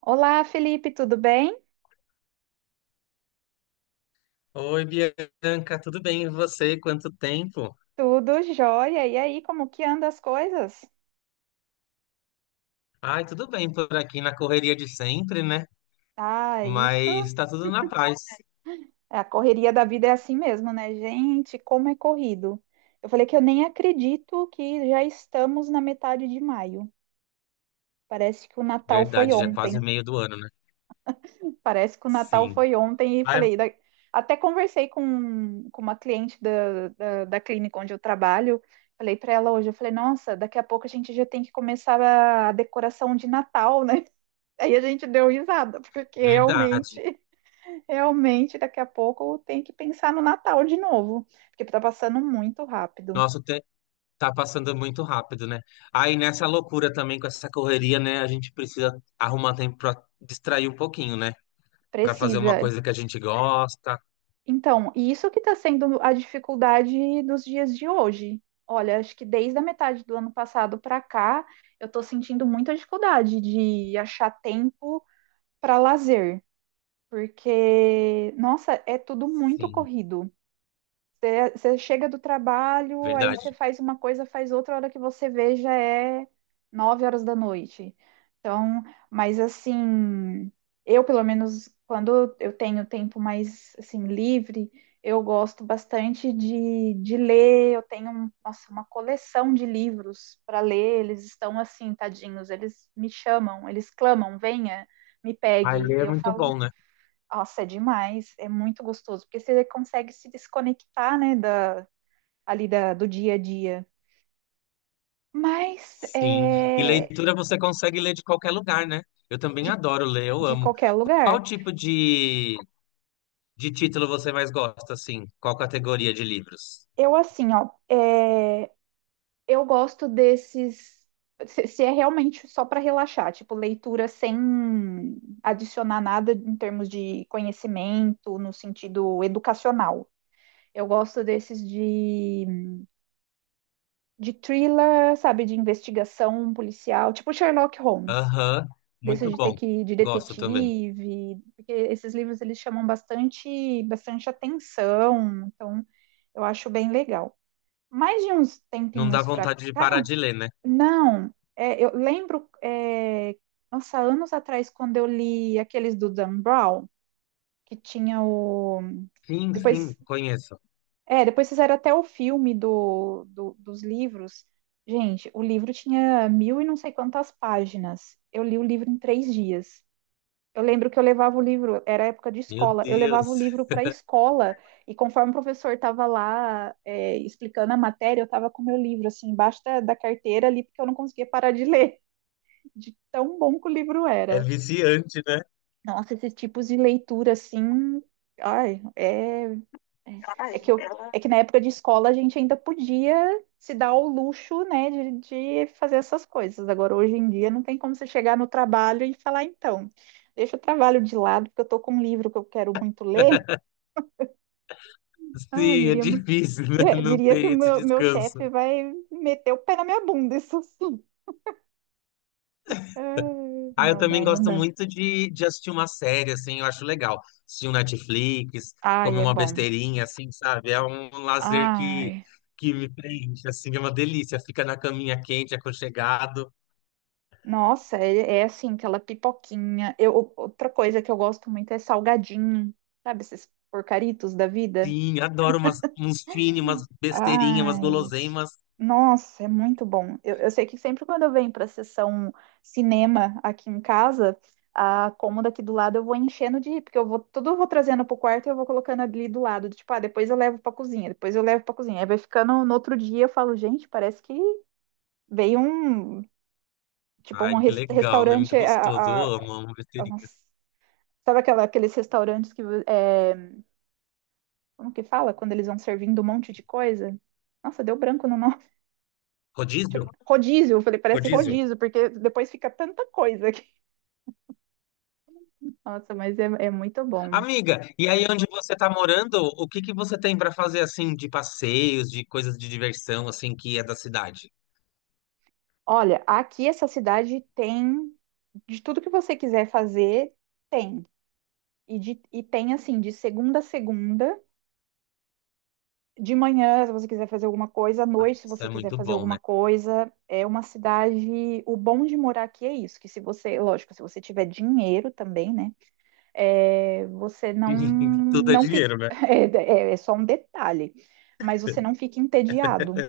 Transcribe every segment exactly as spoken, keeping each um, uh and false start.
Olá, Felipe, tudo bem? Oi, Bianca, tudo bem? E você? Quanto tempo? Tudo jóia. E aí, como que andam as coisas? Ai, tudo bem por aqui na correria de sempre, né? Ah, Mas isso, tá tudo na paz. a correria da vida é assim mesmo, né? Gente, como é corrido. Eu falei que eu nem acredito que já estamos na metade de maio. Parece que o Natal foi Verdade, já é quase ontem. meio do ano, né? Parece que o Natal Sim. foi ontem e Ai, falei, da- até conversei com, com uma cliente da, da, da clínica onde eu trabalho. Falei para ela hoje, eu falei, nossa, daqui a pouco a gente já tem que começar a decoração de Natal, né? Aí a gente deu risada, porque realmente, verdade. realmente daqui a pouco tem que pensar no Natal de novo, porque tá passando muito rápido. Nossa, o te- tá passando muito rápido, né? Aí nessa loucura também com essa correria, né? A gente precisa arrumar tempo pra distrair um pouquinho, né? Pra fazer uma Precisa. coisa que a gente gosta. Então, e isso que está sendo a dificuldade dos dias de hoje. Olha, acho que desde a metade do ano passado para cá, eu estou sentindo muita dificuldade de achar tempo para lazer, porque, nossa, é tudo muito Sim, corrido. Você você chega do trabalho, aí verdade. você faz uma coisa, faz outra, a hora que você vê já é nove horas da noite. Então, mas assim, eu pelo menos quando eu tenho tempo mais assim livre, eu gosto bastante de, de ler. Eu tenho um- nossa, uma coleção de livros para ler. Eles estão assim, tadinhos, eles me chamam, eles clamam, venha, me Ai, pegue. ler E é eu muito bom, falo né? nossa, é demais, é muito gostoso, porque você consegue se desconectar, né, da, ali da, do dia a dia. Mas Sim, e é, leitura você consegue ler de qualquer lugar, né? Eu também de, adoro ler, eu de amo. qualquer Qual lugar. tipo de, de título você mais gosta, assim? Qual categoria de livros? Eu, assim, ó, é, eu gosto desses. Se, se é realmente só para relaxar, tipo, leitura sem adicionar nada em termos de conhecimento, no sentido educacional. Eu gosto desses de, de thriller, sabe, de investigação policial, tipo Sherlock Holmes. Aham, Desse muito de ter bom. que ir de Gosto também. detetive, porque esses livros eles chamam bastante, bastante atenção, então eu acho bem legal. Mais de uns Não dá tempinhos para vontade de parar cá, de ler, né? não, é, eu lembro, é, nossa, anos atrás, quando eu li aqueles do Dan Brown, que tinha o. Sim, sim, Depois, conheço. é, depois fizeram até o filme do, do, dos livros. Gente, o livro tinha mil e não sei quantas páginas. Eu li o livro em três dias. Eu lembro que eu levava o livro, era época de Meu escola, eu levava o Deus, livro para a escola e conforme o professor estava lá é, explicando a matéria, eu estava com o meu livro assim embaixo da, da carteira ali porque eu não conseguia parar de ler, de tão bom que o livro é era. viciante, né? Nossa, esses tipos de leitura assim, ai, é é que, eu, é que na época de escola a gente ainda podia se dar o luxo, né, de, de fazer essas coisas. Agora, hoje em dia, não tem como você chegar no trabalho e falar, então, deixa o trabalho de lado, porque eu estou com um livro que eu quero muito ler. Ah, eu Sim, é diria, difícil, né? é, Não diria que o ter esse meu, meu descanso. chefe vai meter o pé na minha bunda, isso sim. Ah, Ah, eu não, também não, não gosto dá. muito de, de assistir uma série, assim, eu acho legal. Assistir um Netflix, Ai, comer é uma bom. besteirinha, assim, sabe? É um lazer que, Ai. que me preenche, assim, é uma delícia. Fica na caminha quente, aconchegado. Nossa, é, é assim, aquela pipoquinha. Eu, outra coisa que eu gosto muito é salgadinho, sabe? Esses porcaritos da vida. Sim, adoro umas, uns fine, umas besteirinhas, umas Ai, gente. guloseimas. Nossa, é muito bom. Eu, eu sei que sempre quando eu venho para sessão cinema aqui em casa, a cômoda aqui do lado eu vou enchendo de, porque eu vou, tudo eu vou trazendo pro quarto e eu vou colocando ali do lado, tipo, ah, depois eu levo para cozinha, depois eu levo para cozinha. Aí vai ficando no outro dia, eu falo, gente, parece que veio um, tipo, Ai, um que res- legal, né? Muito restaurante a, gostoso. Eu a- amo, amo a- nossa, besteirinhas. Sabe aquela, aqueles restaurantes que. É, como que fala? Quando eles vão servindo um monte de coisa? Nossa, deu branco no nome. Rodízio? Tipo, rodízio, eu falei, parece Rodízio. rodízio, porque depois fica tanta coisa aqui. Nossa, mas é, é muito bom. Amiga, e aí onde você tá morando, o que que você tem para fazer, assim, de passeios, de coisas de diversão, assim, que é da cidade? Olha, aqui essa cidade tem de tudo que você quiser fazer, tem. E, de- e tem assim, de segunda a segunda, de manhã, se você quiser fazer alguma coisa, à Ah, noite, se isso é você quiser muito fazer bom, né? alguma coisa, é uma cidade. O bom de morar aqui é isso, que se você, lógico, se você tiver dinheiro também, né? é, você não Tudo é não fica dinheiro, né? é, é- é só um detalhe, mas você não fica entediado,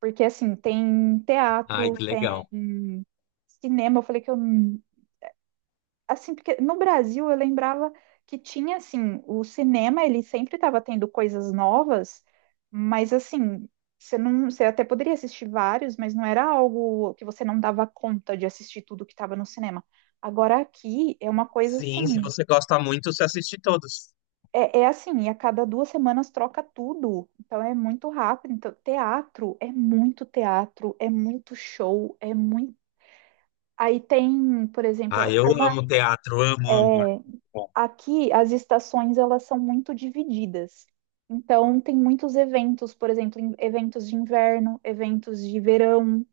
porque assim tem Ai, teatro, que legal. tem cinema. Eu falei que eu assim, porque no Brasil eu lembrava que tinha, assim, o cinema, ele sempre estava tendo coisas novas, mas, assim, você não, você até poderia assistir vários, mas não era algo que você não dava conta de assistir tudo que estava no cinema. Agora aqui é uma coisa, Sim, se assim, você gosta muito, você assiste todos. é, é assim, e a cada duas semanas troca tudo, então é muito rápido. Então, teatro é muito teatro, é muito show, é muito. Aí tem, por Ah, exemplo, eu como a- amo teatro, amo, é, amo. Bom, aqui as estações elas são muito divididas. Então tem muitos eventos, por exemplo, em- eventos de inverno, eventos de verão.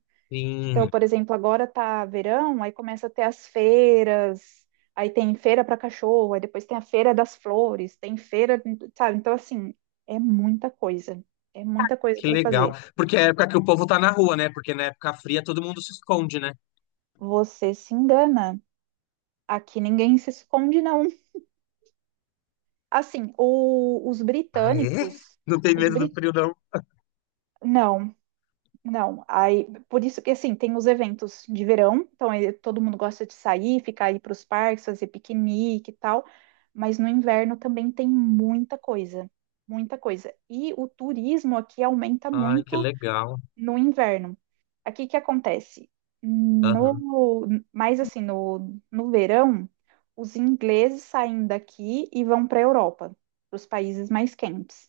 Então, sim, por exemplo, agora tá verão, aí começa a ter as feiras, aí tem feira para cachorro, aí depois tem a feira das flores, tem feira, sabe? Então assim, é muita coisa. É muita coisa que para legal. fazer. Porque é a época que o povo tá na rua, né? Porque na época fria todo mundo se esconde, né? Você se engana. Aqui ninguém se esconde, não. Assim, o- os Ah, é? britânicos, Não tem os medo do brit, frio, não. Não, Não, aí por isso que assim tem os eventos de verão, então eh, todo mundo gosta de sair, ficar aí para os parques, fazer piquenique e tal, mas no inverno também tem muita coisa, muita coisa. E o turismo aqui aumenta Ai, que muito legal. no inverno. Aqui o que acontece? Aham. No, mais assim, no, no verão, os ingleses saem daqui e vão para a Europa, para os países mais quentes.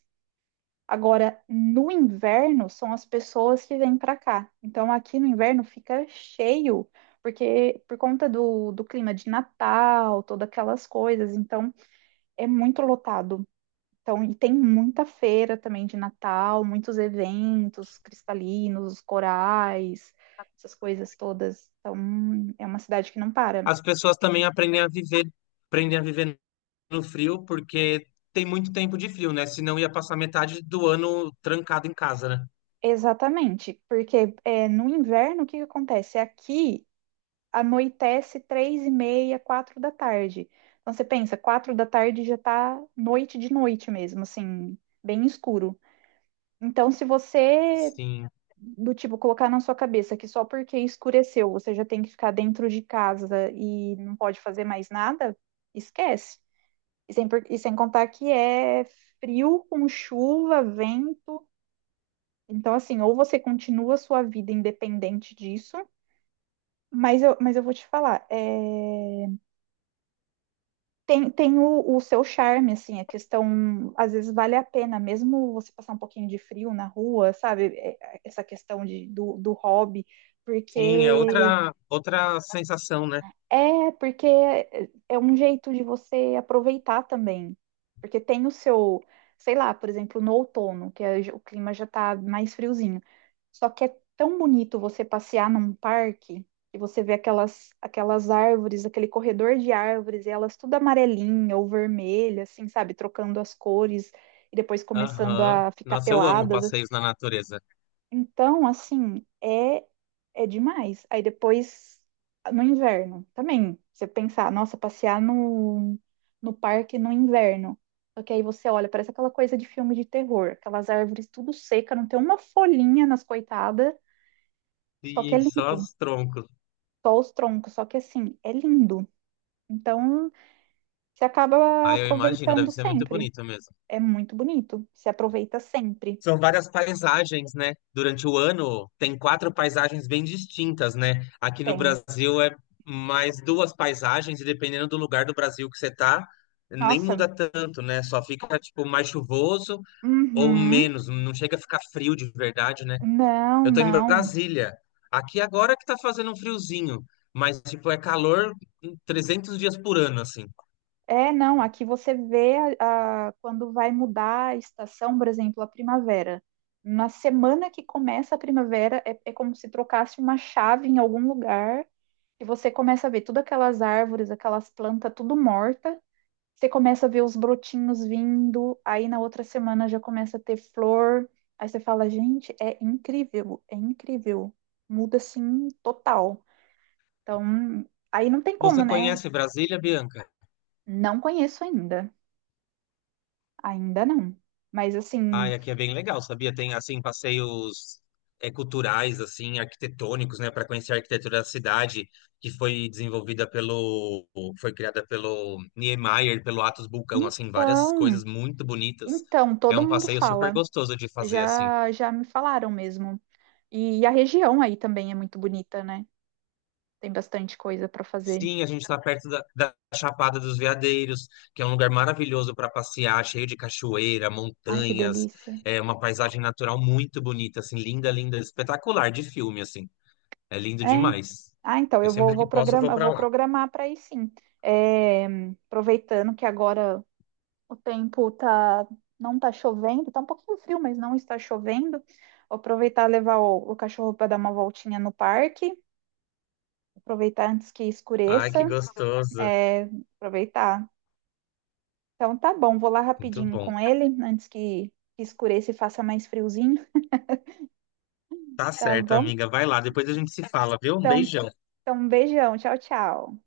Agora, no inverno, são as pessoas que vêm para cá. Então, aqui no inverno fica cheio, porque por conta do, do clima de Natal, todas aquelas coisas. Então, é muito lotado. Então, e tem muita feira também de Natal, muitos eventos cristalinos, corais, essas coisas todas. Então, é uma cidade que não para. As pessoas também aprendem a viver, aprendem a viver no frio, porque tem muito tempo de frio, né? Senão ia passar metade do ano trancado em casa, né? Exatamente, porque é, no inverno o que que acontece? Aqui anoitece três e meia, quatro da tarde. Então você pensa, quatro da tarde já tá noite de noite mesmo, assim, bem escuro. Então, se você, Sim. do tipo, colocar na sua cabeça que só porque escureceu você já tem que ficar dentro de casa e não pode fazer mais nada, esquece. E sem, por- e sem contar que é frio com chuva, vento. Então, assim, ou você continua a sua vida independente disso, mas eu, mas eu vou te falar, é, Tem, tem o, o seu charme, assim, a questão, às vezes vale a pena, mesmo você passar um pouquinho de frio na rua, sabe? É, é, Essa questão de, do, do hobby, Sim, é porque outra, outra sensação, né? é, porque é é um jeito de você aproveitar também. Porque tem o seu, sei lá, por exemplo, no outono, que é- o clima já tá mais friozinho. Só que é tão bonito você passear num parque e você vê aquelas, aquelas árvores, aquele corredor de árvores, e elas tudo amarelinha ou vermelha, assim, sabe? Trocando as cores e depois começando Aham. a ficar Nossa, eu amo peladas, passeios na natureza. então, assim, é é demais. Aí depois, no inverno, também, você pensar, nossa, passear no, no parque no inverno. Só que aí você olha, parece aquela coisa de filme de terror, aquelas árvores tudo seca, não tem uma folhinha nas coitadas, só que é Sim, só lindo. os troncos. Só os troncos, só que assim, é lindo. Então, você acaba Ah, eu imagino, deve aproveitando ser muito sempre. bonito mesmo. É muito bonito. Se aproveita sempre. São várias paisagens, né? Durante o ano, tem quatro paisagens bem distintas, né? Aqui no Tem. Brasil é mais duas paisagens, e dependendo do lugar do Brasil que você tá, nem muda Nossa. tanto, né? Só fica, tipo, mais chuvoso ou Uhum. menos. Não chega a ficar frio de verdade, né? Não, Eu tô em não. Brasília. Aqui agora que tá fazendo um friozinho, mas tipo é calor trezentos dias por ano assim. É, não, aqui você vê a, a- quando vai mudar a estação, por exemplo, a primavera. Na semana que começa a primavera, é, é como se trocasse uma chave em algum lugar e você começa a ver todas aquelas árvores, aquelas plantas, tudo morta. Você começa a ver os brotinhos vindo, aí na outra semana já começa a ter flor. Aí você fala, gente, é incrível, é incrível. Muda assim total. Então, aí não tem Você como, né? conhece Brasília, Bianca? Não conheço ainda. Ainda não. Mas assim, Ai, aqui é bem legal, sabia? Tem assim passeios é, culturais assim, arquitetônicos, né, para conhecer a arquitetura da cidade, que foi desenvolvida pelo foi criada pelo Niemeyer, pelo Atos Bulcão, assim, várias então, coisas muito bonitas. então, É todo um mundo passeio super fala. gostoso de fazer assim. Já, já me falaram mesmo. E a região aí também é muito bonita, né? Tem bastante coisa para fazer. Sim, a gente está perto da, da Chapada dos Veadeiros, que é um lugar maravilhoso para passear, cheio de cachoeira, Ai, que montanhas, delícia. é uma paisagem natural muito bonita, assim, linda, linda, espetacular de filme, assim. É lindo É, en- demais. ah, então Eu eu vou, sempre que vou posso eu vou programar, eu para vou lá. programar para ir sim. É, aproveitando que agora o tempo tá, não tá chovendo, tá um pouquinho frio, mas não está chovendo. Vou aproveitar e levar o, o cachorro para dar uma voltinha no parque, aproveitar antes que Ai, escureça. que gostoso. É, aproveitar. Então tá bom, vou lá Muito rapidinho bom. com ele, antes que escureça e faça mais friozinho, Tá tá certo, bom? amiga. Vai lá, depois a gente se fala, viu? Um Então, beijão. então um beijão, tchau, tchau.